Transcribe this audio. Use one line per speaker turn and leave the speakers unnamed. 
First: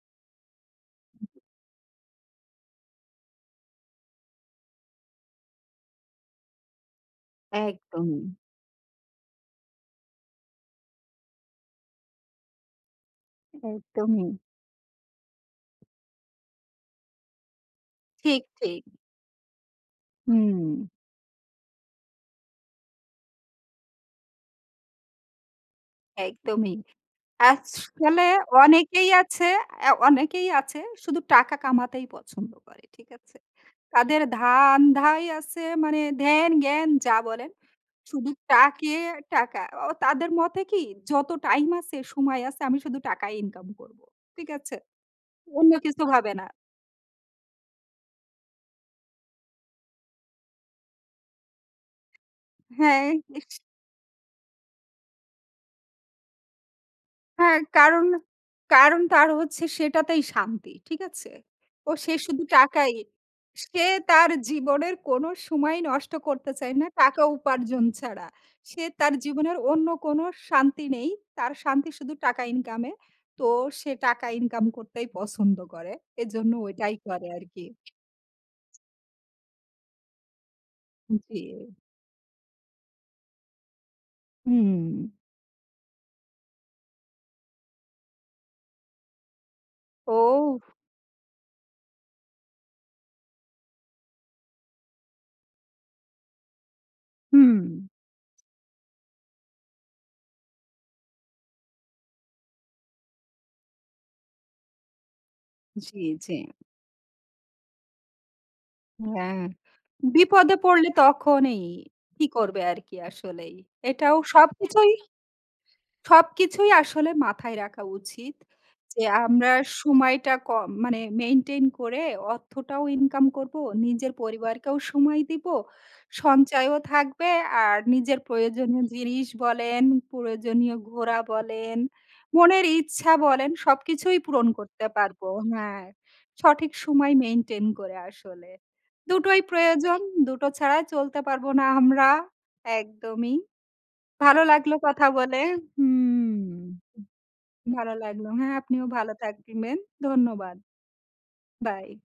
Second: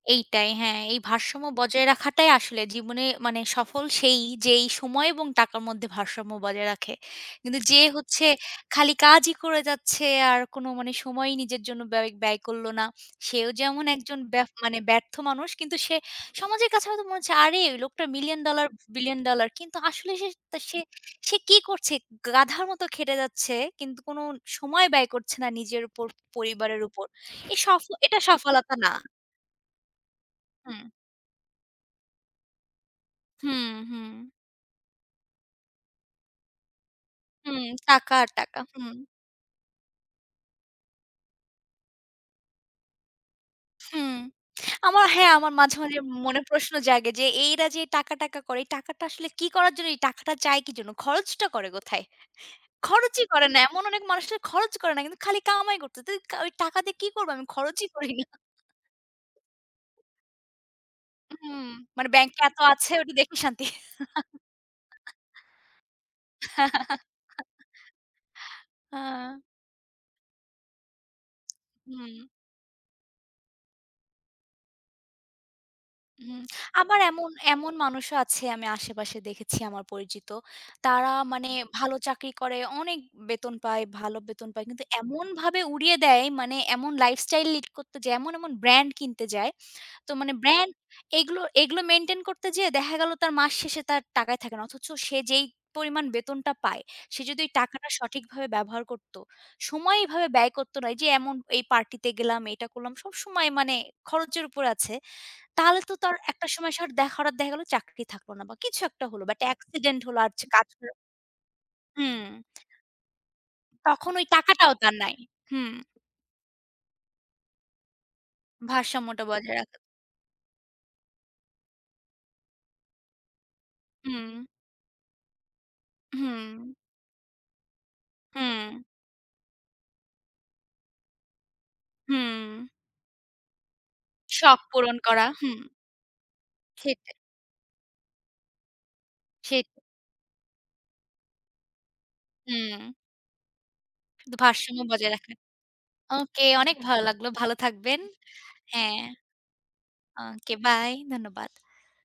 এইটাই, হ্যাঁ। এই
হু।
ভারসাম্য বজায় রাখাটাই আসলে জীবনে মানে সফল সেই, যেই সময় এবং টাকার মধ্যে ভারসাম্য বজায় রাখে। কিন্তু যে হচ্ছে
একদমই।
খালি কাজই করে যাচ্ছে, আর কোনো মানে সময়ই নিজের জন্য ব্য ব্যয় করল না, সেও যেমন একজন
একদমই।
ব্যফ মানে ব্যর্থ মানুষ। কিন্তু সে সমাজের কাছে হয়তো মনে হচ্ছে, "আরে ওই লোকটার মিলিয়ন
ঠিক,
ডলার,
ঠিক।
Billion dollar." কিন্তু আসলে সে তা সে,
হুম।
সে কী করছে? গাধার মতো খেটে যাচ্ছে। কিন্তু কোন সময় ব্যয় করছে না নিজের উপর,
একদমই।
পরিবারের উপর। এ
আছ
সফল এটা
মানে
সফলতা না।
অনেকেই আছে, অ্যা অনেকেই আছে।
হুম।
শুধু টাকা কামাতেই পছন্দ করে। ঠিক আছে?
হুম, হুম।
তাদের ধান্ধাই আছে মানে, ধ্যান-জ্ঞান যা বলেন।
হুম, টাকা আর
শুধু
টাকা, হুম।
টাকে টাকা। ও তাদের মতে কি? "যত টাইম আছে, সময় আছে, আমি শুধু টাকাই ইনকাম করব।"
হুম।
ঠিক আছে?
আমার হ্যাঁ, আমার
অন্য
মাঝে, মাঝে
কিছু হবে
মনে
না।
প্রশ্ন জাগে যে, এইরা যে টাকা, টাকা করে, এই টাকাটা আসলে কী করার জন্য? এই টাকাটা চায় কী জন্য? খরচটা করে কোথায়?
হ্যাঁ।
খরচই
নিশ
করে না। এমন অনেক মানুষ যারা খরচ করে না কিন্তু, খালি কামাই করতেছে। তুই ওইক টাকা দিয়ে কী করব আমি?
হ্যাঁ,
খরচই
কারণ,
করি না।
কারণ তার হচ্ছে সেটাতেই শান্তি। ঠিক আছে?
হুম।
ও
মানে
সে
ব্যাংকে
শুধু
এত আছে,
টাকাই।
ওইটা দেখেই শান্তি।
সে তার জীবনের কোন সময় নষ্ট করতে চায় না, টাকা উপার্জন ছাড়া। সে
আ
তার জীবনের অন্য কোন শান্তি নেই। তার শান্তি শুধু
হুম।
টাকা ইনকাম এ। তো সে টাকা ইনকাম করতেই পছন্দ করে।
হুম।
এজন্য ওইটাই
আবার
করে
এমন
আরকি।
এমন মানুষও আছে আমি আশেপাশে দেখেছি, আমার পরিচিত। তারা
হুম, জি।
মানে ভালো চাকরি করে, অনেক বেতন পায়, ভালো বেতন পায়।
হুম।
কিন্তু এমনভাবে উড়িয়ে দেয়, মানে এমন লাইফ স্টাইল লিড করতো যে, এমন, এমন ব্রান্ড কিনতে যায়। তো মানে
ওহ!
ব্রান্ড এগুলো, এগুলো মেনটেইন করতে যেয়ে দেখা গেল, তার মাস শেষে তার টাকাই থাকে না। অথচ সে যেই পরিমাণ বেতনটা পায়। সে যদি
হুম।
টাকাটা সঠিকভাবে ব্যবহার করত, সময় এভাবে ব্যয় করত না, এই যে এমন "এই পার্টিতে গেলাম, এইটা করলাম।" সব সময় মানে খরচের উপর আছে। তাহলে তো
জি,
তার
জি।
একটা সময় সে আর দেখ হঠাৎ দেখা গেল চাকরি থাকল না বা কিছু একটা হল বা
হ্যাঁ।
একটা এক্সিডেন্ট হল আর যে
বিপদে
কাজ
পড়লে
হল
তখনই, কি
হুম।
করবে আর কি? আসলেই।
তখন
এটাও
ওই টাকাটাও
সবকিছুই
তার নাই। হুম।
সবকিছুই আসলে মাথায় রাখা উচিত। যে
ভারসাম্যটা
"আমরা
বজায় রাখা।
সময়টা কম মানে, মেইনটেইন করে, অর্থটাও ইনকাম করব, নিজের
হুম।
পরিবারকেও সময় দিব,
হুম।
সঞ্চয়ও থাকবে, আর নিজের
হুম।
প্রয়োজনীয় জিনিস বলেন, প্রয়োজনীয় ঘোরা বলেন,
হুম।
মনের ইচ্ছা বলেন সবকিছুই পূরণ
শখ
করতে
পূরণ
পারব।"
করা, হুম।
হ্যাঁ। সঠিক
সেটাই।
সময় মেইনটেইন করে আসলে। দুটোই
ঠিক।
প্রয়োজন। দুটো ছাড়া চলতে পারব না আমরা।
হুম।
একদমই।
কিন্তু
ভালো লাগলো
ভারসাম্য
কথা
বজায় রাখে।
বলে
ওকে,
হুম।
অনেক ভালো লাগলো। ভালো
ভালো
থাকবেন।
লাগলো। হ্যাঁ, আপনিও
হ্যাঁ।
ভালো থাকবেন।
ওকে,
ধন্যবাদ।
বাই। ধন্যবাদ।
বাই।